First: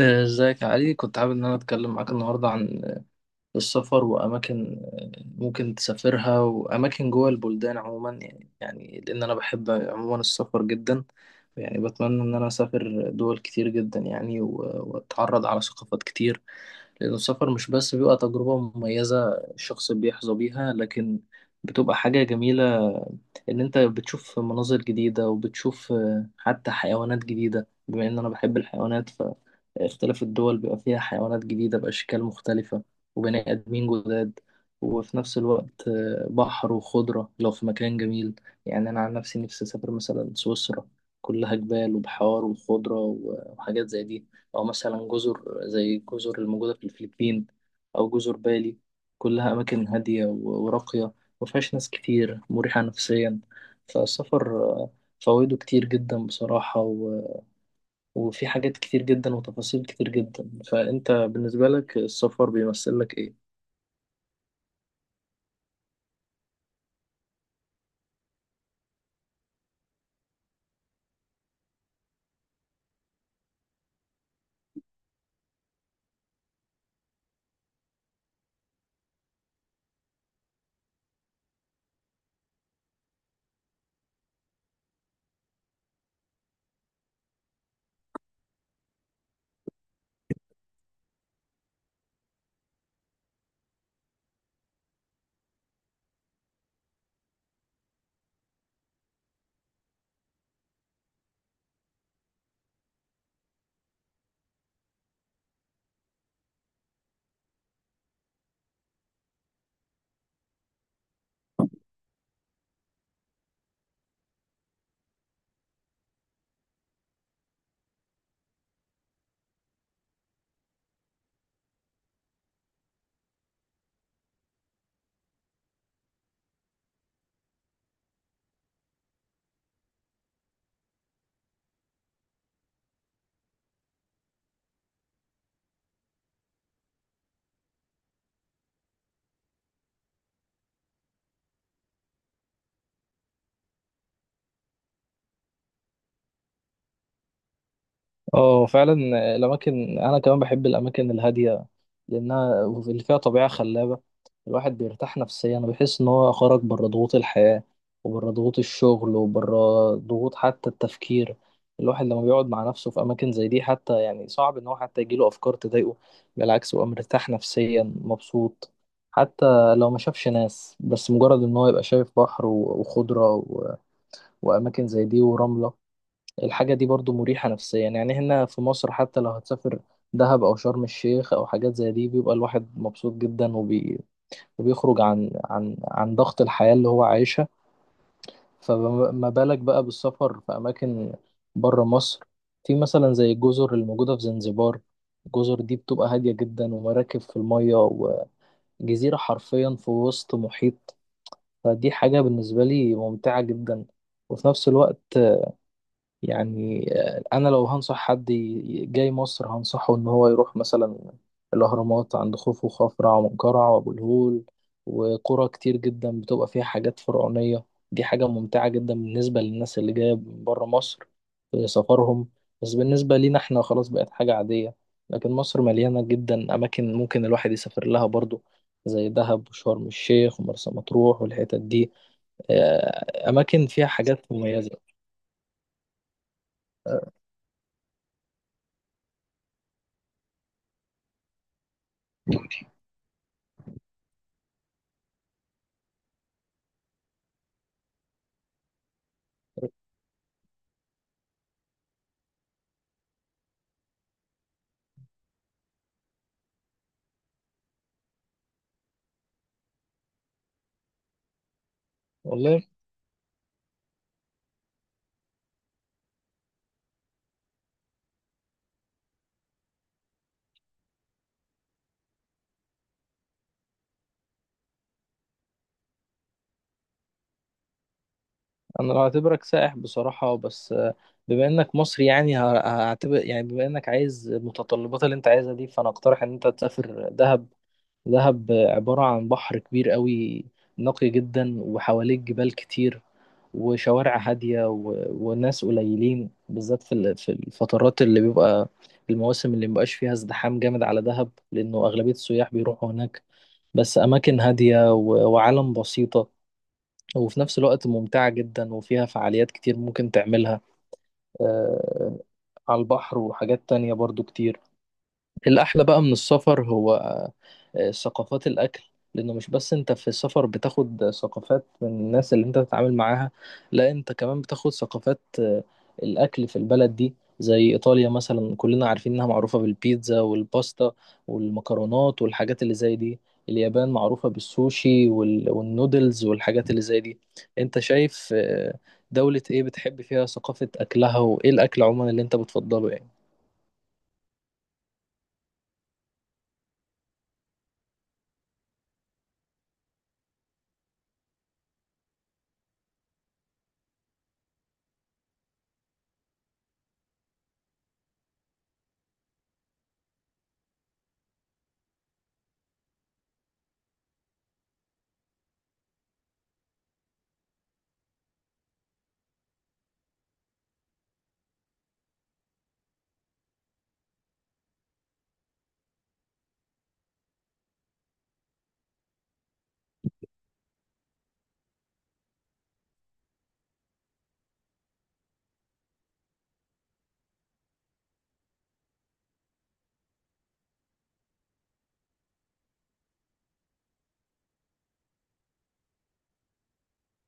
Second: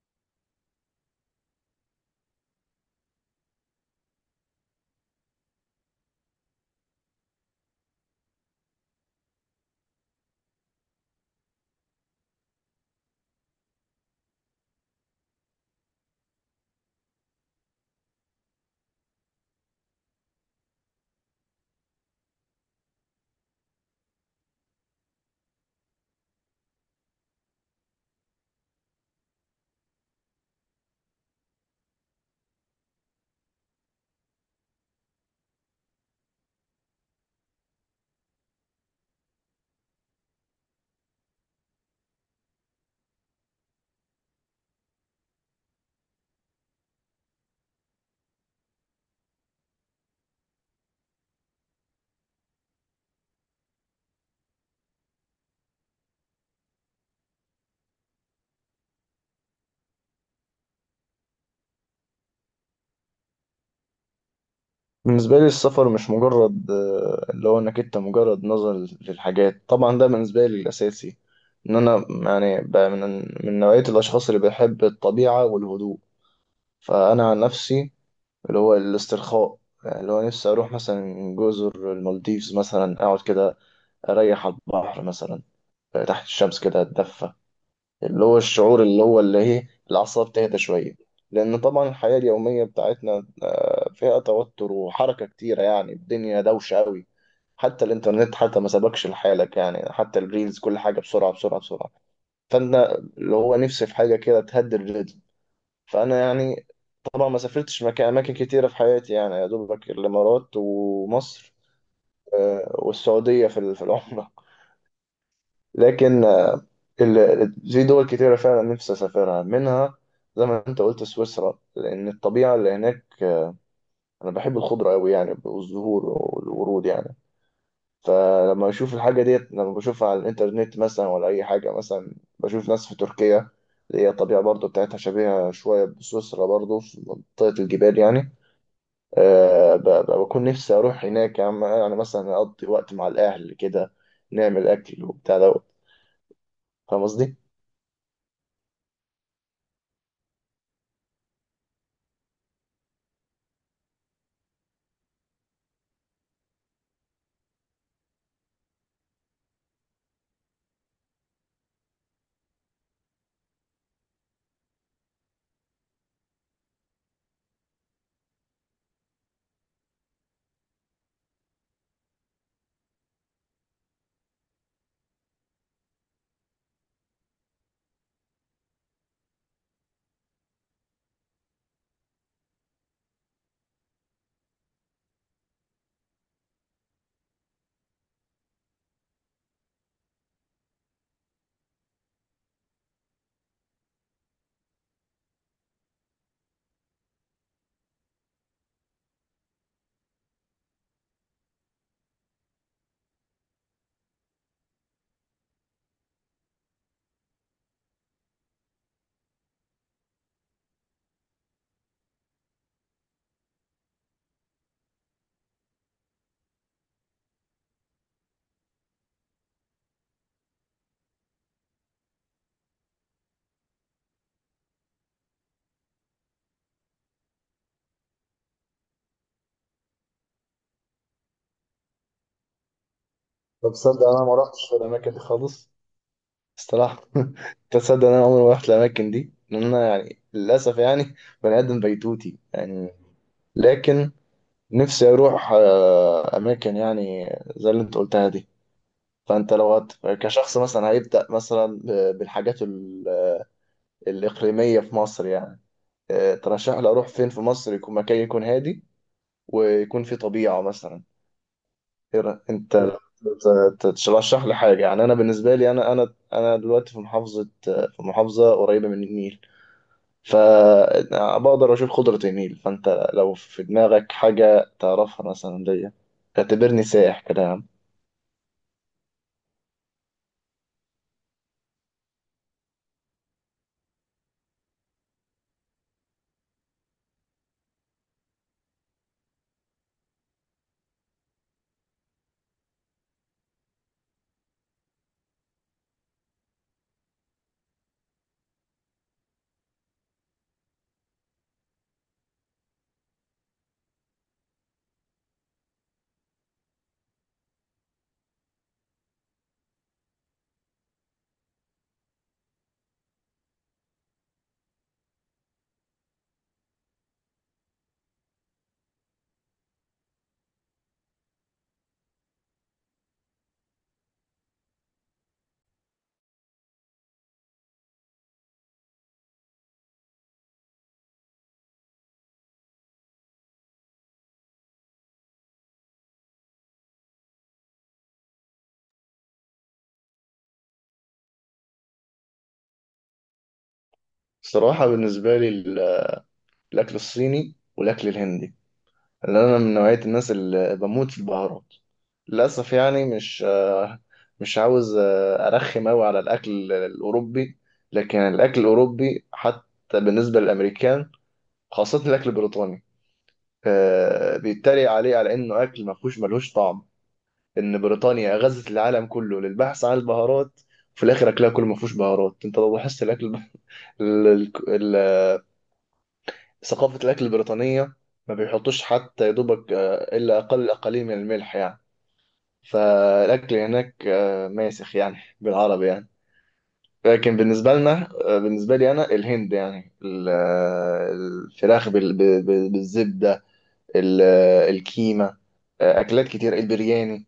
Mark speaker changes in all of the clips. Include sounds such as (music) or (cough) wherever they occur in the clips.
Speaker 1: ازيك يا علي؟ كنت حابب ان انا اتكلم معاك النهارده عن السفر واماكن ممكن تسافرها واماكن جوه البلدان عموما، يعني لان انا بحب عموما السفر جدا. يعني بتمنى ان انا اسافر دول كتير جدا، يعني واتعرض على ثقافات كتير، لأن السفر مش بس بيبقى تجربة مميزة الشخص بيحظى بيها، لكن بتبقى حاجة جميلة إن أنت بتشوف مناظر جديدة، وبتشوف حتى حيوانات جديدة، بما إن أنا بحب الحيوانات، فاختلاف الدول بيبقى فيها حيوانات جديدة بأشكال مختلفة، وبني آدمين جداد. وفي نفس الوقت بحر وخضرة لو في مكان جميل. يعني أنا عن نفسي نفسي أسافر مثلا سويسرا، كلها جبال وبحار وخضرة وحاجات زي دي، أو مثلا جزر زي الجزر الموجودة في الفلبين، أو جزر بالي. كلها أماكن هادية وراقية، مفيهاش ناس كتير، مريحة نفسيا. فالسفر فوائده كتير جدا بصراحة وفي حاجات كتير جدا وتفاصيل كتير جدا. فأنت بالنسبة لك السفر بيمثل لك إيه؟
Speaker 2: بالنسبة لي السفر مش مجرد اللي هو انك انت مجرد نظر للحاجات. طبعا ده بالنسبة لي الأساسي ان انا يعني بقى من نوعية الأشخاص اللي بيحب الطبيعة والهدوء. فأنا عن نفسي اللي هو الاسترخاء، يعني اللي هو نفسي أروح مثلا جزر المالديفز مثلا، أقعد كده أريح على البحر مثلا، تحت الشمس كده أتدفى. اللي هو الشعور اللي هو اللي هي الأعصاب تهدى شوية، لأن طبعا الحياة اليومية بتاعتنا فيها توتر وحركة كتيرة. يعني الدنيا دوشة أوي، حتى الإنترنت حتى ما سبقش لحالك، يعني حتى الريلز كل حاجة بسرعة بسرعة بسرعة. فأنا اللي هو نفسي في حاجة كده تهدي الريتم. فأنا يعني طبعا ما سافرتش مكان، أماكن كتيرة في حياتي يعني يا دوبك الإمارات ومصر والسعودية في العمرة. لكن في دول كتيرة فعلا نفسي أسافرها منها، زي ما أنت قلت سويسرا، لأن الطبيعة اللي هناك، أنا بحب الخضرة أوي يعني، والزهور والورود يعني. فلما بشوف الحاجة ديت، لما بشوفها على الإنترنت مثلا ولا أي حاجة، مثلا بشوف ناس في تركيا اللي هي الطبيعة برضو بتاعتها شبيهة شوية بسويسرا، برضو في منطقة الجبال يعني. بكون نفسي أروح هناك يعني. أنا مثلا أقضي وقت مع الأهل كده، نعمل أكل وبتاع دوت. فاهم قصدي؟
Speaker 1: اه فعلا. الاماكن، انا كمان بحب الاماكن الهاديه، لانها اللي فيها طبيعه خلابه. الواحد بيرتاح نفسيا وبيحس ان هو خرج بره ضغوط الحياه، وبره ضغوط الشغل، وبره ضغوط حتى التفكير. الواحد لما بيقعد مع نفسه في اماكن زي دي، حتى يعني صعب ان هو حتى يجيله افكار تضايقه. بالعكس، هو مرتاح نفسيا مبسوط، حتى لو ما شافش ناس، بس مجرد ان هو يبقى شايف بحر وخضره واماكن زي دي ورمله، الحاجة دي برضو مريحة نفسيا. يعني هنا في مصر، حتى لو هتسافر دهب أو شرم الشيخ أو حاجات زي دي، بيبقى الواحد مبسوط جدا وبيخرج عن عن ضغط الحياة اللي هو عايشها. فما بالك بقى بالسفر في أماكن بره مصر، في مثلا زي الجزر الموجودة في زنزبار؟ الجزر دي بتبقى هادية جدا، ومراكب في المية، وجزيرة حرفيا في وسط محيط. فدي حاجة بالنسبة لي ممتعة جدا. وفي نفس الوقت يعني انا لو هنصح حد جاي مصر، هنصحه ان هو يروح مثلا الاهرامات عند خوفو وخفرع ومنقرع وابو الهول، وقرى كتير جدا بتبقى فيها حاجات فرعونية. دي حاجة ممتعة جدا بالنسبة للناس اللي جاية من بره مصر في سفرهم. بس بالنسبة لينا احنا خلاص بقت حاجة عادية. لكن مصر مليانة جدا أماكن ممكن الواحد يسافر لها برضو، زي دهب وشرم الشيخ ومرسى مطروح والحتت دي. أماكن
Speaker 2: طب
Speaker 1: فيها
Speaker 2: تصدق انا
Speaker 1: حاجات
Speaker 2: ما رحتش
Speaker 1: مميزة.
Speaker 2: في الاماكن دي خالص، الصراحه. (laughs) تصدق ان انا عمري ما رحت الاماكن دي، لان انا يعني للاسف يعني بني ادم بيتوتي يعني. لكن نفسي اروح اماكن يعني زي اللي انت قلتها دي. فانت لو كشخص مثلا هيبدا مثلا بالحاجات الاقليميه في مصر يعني، ترشح لي اروح فين في مصر، يكون مكان يكون هادي ويكون فيه طبيعه مثلا.
Speaker 1: والله
Speaker 2: انت ت- ترشح لي حاجه يعني. انا بالنسبه لي انا دلوقتي في محافظه، في محافظه قريبه من النيل، فبقدر اشوف خضره النيل. فانت لو في دماغك حاجه تعرفها مثلا ليا، اعتبرني سائح كده يا عم.
Speaker 1: انا لو هعتبرك سائح بصراحة، بس بما انك مصري يعني هعتبر، يعني بما انك عايز المتطلبات اللي انت عايزها دي، فانا اقترح ان انت تسافر دهب. دهب عبارة عن بحر كبير قوي نقي جدا، وحواليك جبال كتير، وشوارع هادية وناس قليلين، بالذات في في الفترات اللي بيبقى المواسم اللي مبقاش فيها ازدحام جامد على دهب، لأنه أغلبية السياح بيروحوا هناك. بس أماكن هادية وعالم بسيطة، وفي نفس الوقت ممتعة جدا وفيها فعاليات كتير ممكن تعملها، آه، على البحر وحاجات تانية برضو كتير. الأحلى بقى من السفر هو ثقافات الأكل، لأنه مش بس أنت في السفر بتاخد ثقافات من الناس اللي أنت بتتعامل معاها، لا أنت كمان بتاخد ثقافات الأكل في البلد دي، زي إيطاليا مثلا، كلنا عارفين إنها معروفة بالبيتزا والباستا والمكرونات والحاجات اللي زي دي. اليابان معروفة بالسوشي والنودلز والحاجات اللي زي دي. أنت شايف دولة إيه بتحب فيها ثقافة أكلها، وإيه الأكل عموما اللي أنت بتفضله يعني؟
Speaker 2: الصراحه بالنسبه لي الاكل الصيني والاكل الهندي، اللي انا من نوعية الناس اللي بموت في البهارات. للاسف يعني مش عاوز ارخم قوي على الاكل الاوروبي، لكن الاكل الاوروبي حتى بالنسبة للامريكان، خاصة الاكل البريطاني، بيتريق عليه على انه اكل ما فيهوش ملهوش طعم. ان بريطانيا غزت العالم كله للبحث عن البهارات، في الاخر اكلها كله ما فيهوش بهارات. انت لو لاحظت الاكل ال- ال- ال- ثقافة الاكل البريطانية، ما بيحطوش حتى يا دوبك الا اقل قليل من الملح يعني. فالاكل هناك ماسخ يعني بالعربي يعني. لكن بالنسبه لنا بالنسبه لي انا، الهند يعني الفراخ بالزبده، الكيمه، اكلات كتير، البرياني،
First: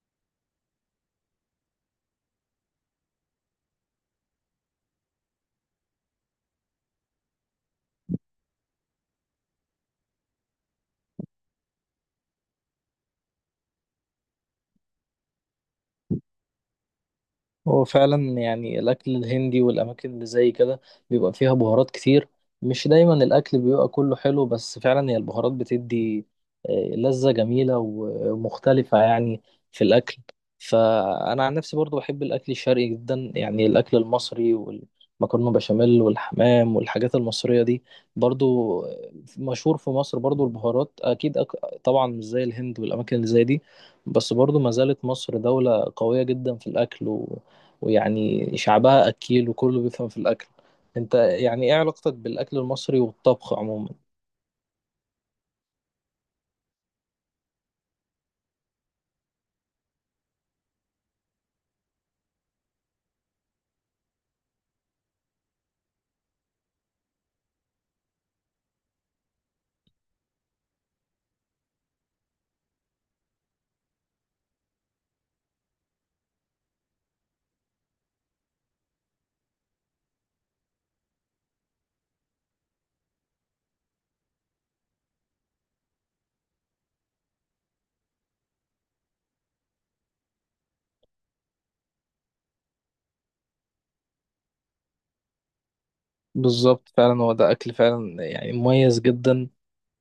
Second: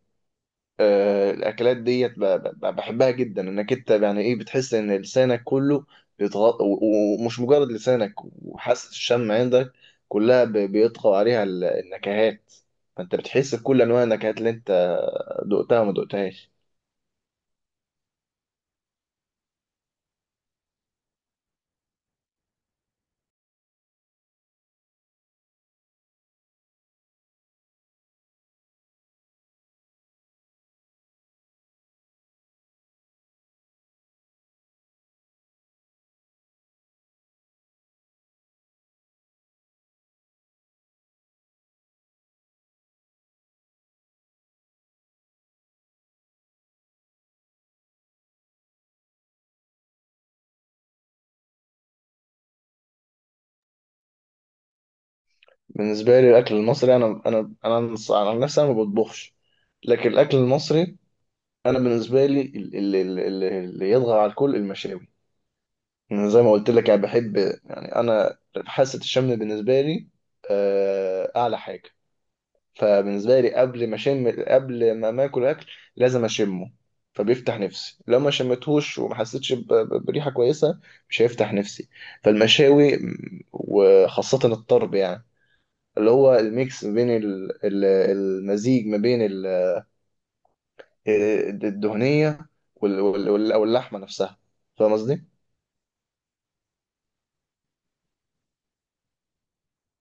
Speaker 2: الاكلات ديت بحبها جدا. انك انت يعني ايه بتحس ان لسانك كله ومش مجرد لسانك، وحاسه الشم عندك كلها بيطغى عليها النكهات، فانت بتحس بكل انواع النكهات اللي انت دقتها وما دقتهاش.
Speaker 1: هو فعلا يعني الأكل الهندي والأماكن اللي زي كده بيبقى فيها بهارات كتير، مش دايما الأكل بيبقى كله حلو، بس فعلا هي البهارات بتدي لذة جميلة ومختلفة يعني في الأكل. فأنا عن نفسي برضو بحب الأكل الشرقي جدا، يعني الأكل المصري والمكرونة بشاميل والحمام والحاجات المصرية دي. برضو مشهور في مصر برضو البهارات، أكيد. طبعا مش زي الهند والأماكن اللي زي دي، بس برضو ما زالت مصر دولة قوية جدا في الأكل، ويعني شعبها أكيل وكله بيفهم في الأكل. أنت يعني إيه علاقتك بالأكل المصري والطبخ عموما؟
Speaker 2: بالنسبة لي الأكل المصري، أنا عن نفسي أنا ما بطبخش. لكن الأكل المصري أنا بالنسبة لي اللي يطغى على الكل المشاوي. أنا زي ما قلت لك أنا بحب يعني، أنا حاسة الشم بالنسبة لي أعلى حاجة. فبالنسبة لي قبل ما أشم، قبل ما آكل أكل لازم أشمه، فبيفتح نفسي. لو ما شمتهوش وما حسيتش بريحة كويسة، مش هيفتح نفسي. فالمشاوي وخاصة الطرب يعني، اللي هو الميكس ما بين المزيج ما بين الدهنية أو اللحمة نفسها. فاهم قصدي؟
Speaker 1: بالظبط، فعلا هو ده أكل فعلا يعني مميز جدا.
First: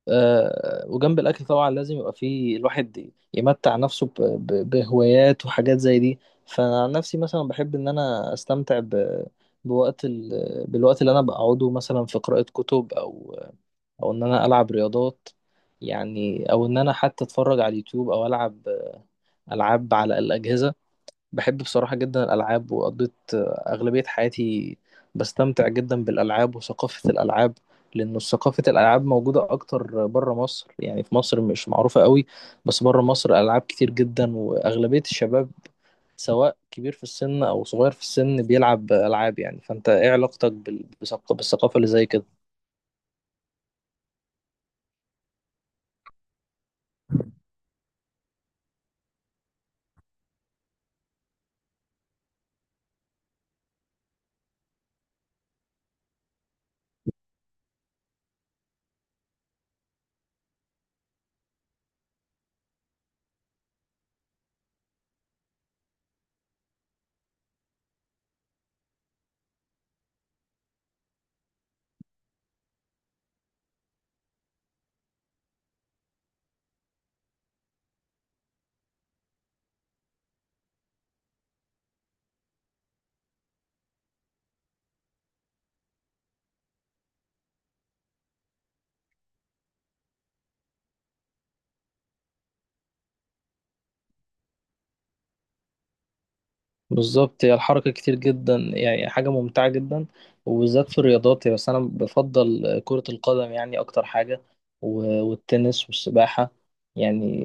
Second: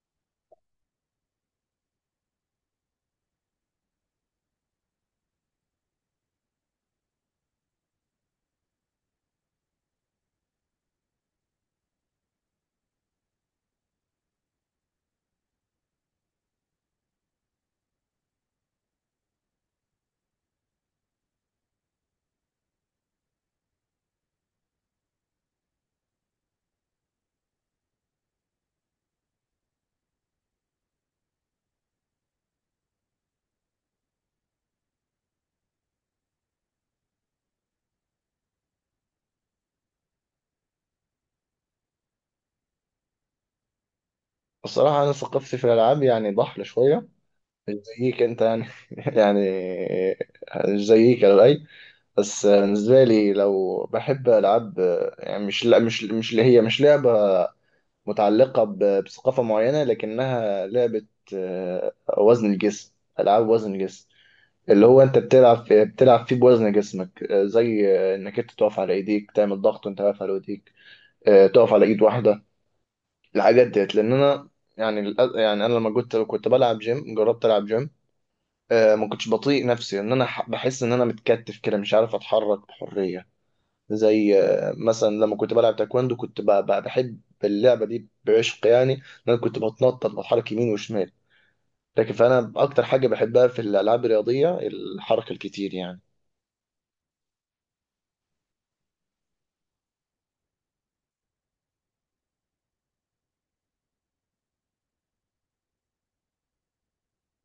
Speaker 1: آه، وجنب الأكل طبعا لازم يبقى فيه الواحد يمتع نفسه بهوايات وحاجات زي دي. فأنا عن نفسي مثلا بحب إن أنا أستمتع بوقت ال... بالوقت اللي أنا بقعده مثلا في قراءة كتب، أو أو إن أنا ألعب رياضات يعني، أو إن أنا حتى أتفرج على اليوتيوب، أو ألعب ألعاب على الأجهزة. بحب بصراحة جدا الألعاب، وقضيت أغلبية حياتي بستمتع جدا بالألعاب وثقافة الألعاب، لأن ثقافة الألعاب موجودة أكتر بره مصر، يعني في مصر مش معروفة قوي، بس بره مصر ألعاب كتير جدا، وأغلبية الشباب سواء كبير في السن أو صغير في السن بيلعب ألعاب. يعني فأنت إيه علاقتك بالثقافة اللي زي كده؟
Speaker 2: الصراحة أنا ثقافتي في الألعاب يعني ضحلة شوية، مش زيك أنت يعني. (laughs) يعني مش زيك على الأقل. بس بالنسبة لي لو بحب ألعاب، يعني مش اللي هي مش لعبة متعلقة بثقافة معينة، لكنها لعبة وزن الجسم، ألعاب وزن الجسم. اللي هو انت بتلعب في بتلعب فيه بوزن جسمك، زي انك انت تقف على ايديك تعمل ضغط وانت واقف على ايديك، تقف على ايد واحده. الحاجات ديت لان انا يعني يعني انا لما كنت بلعب جيم، جربت العب جيم ما كنتش بطيء نفسي، ان انا بحس ان انا متكتف كده مش عارف اتحرك بحريه. زي مثلا لما كنت بلعب تايكوندو، كنت بحب اللعبه دي، بعشق يعني ان انا كنت بتنطط، بتحرك يمين وشمال. لكن فانا اكتر حاجه بحبها في الالعاب الرياضيه الحركه الكتير يعني.
Speaker 1: بالظبط، هي الحركة كتير جدا، يعني حاجة ممتعة جدا وبالذات في الرياضات، يعني بس أنا بفضل كرة القدم يعني أكتر حاجة، والتنس والسباحة يعني.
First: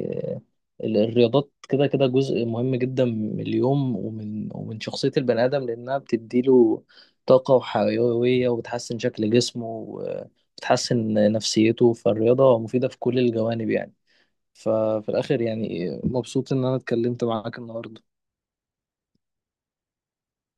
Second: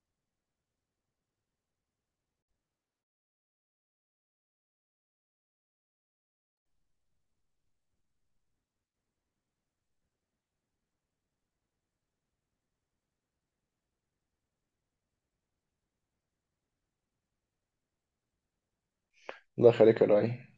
Speaker 1: الرياضات كده جزء مهم جدا من اليوم ومن ومن شخصية البني آدم، لأنها بتديله طاقة وحيوية، وبتحسن شكل جسمه، وبتحسن نفسيته. فالرياضة مفيدة في كل الجوانب يعني. ففي الآخر يعني مبسوط إن أنا اتكلمت معاك النهاردة.
Speaker 2: الله يخليك يا لؤي.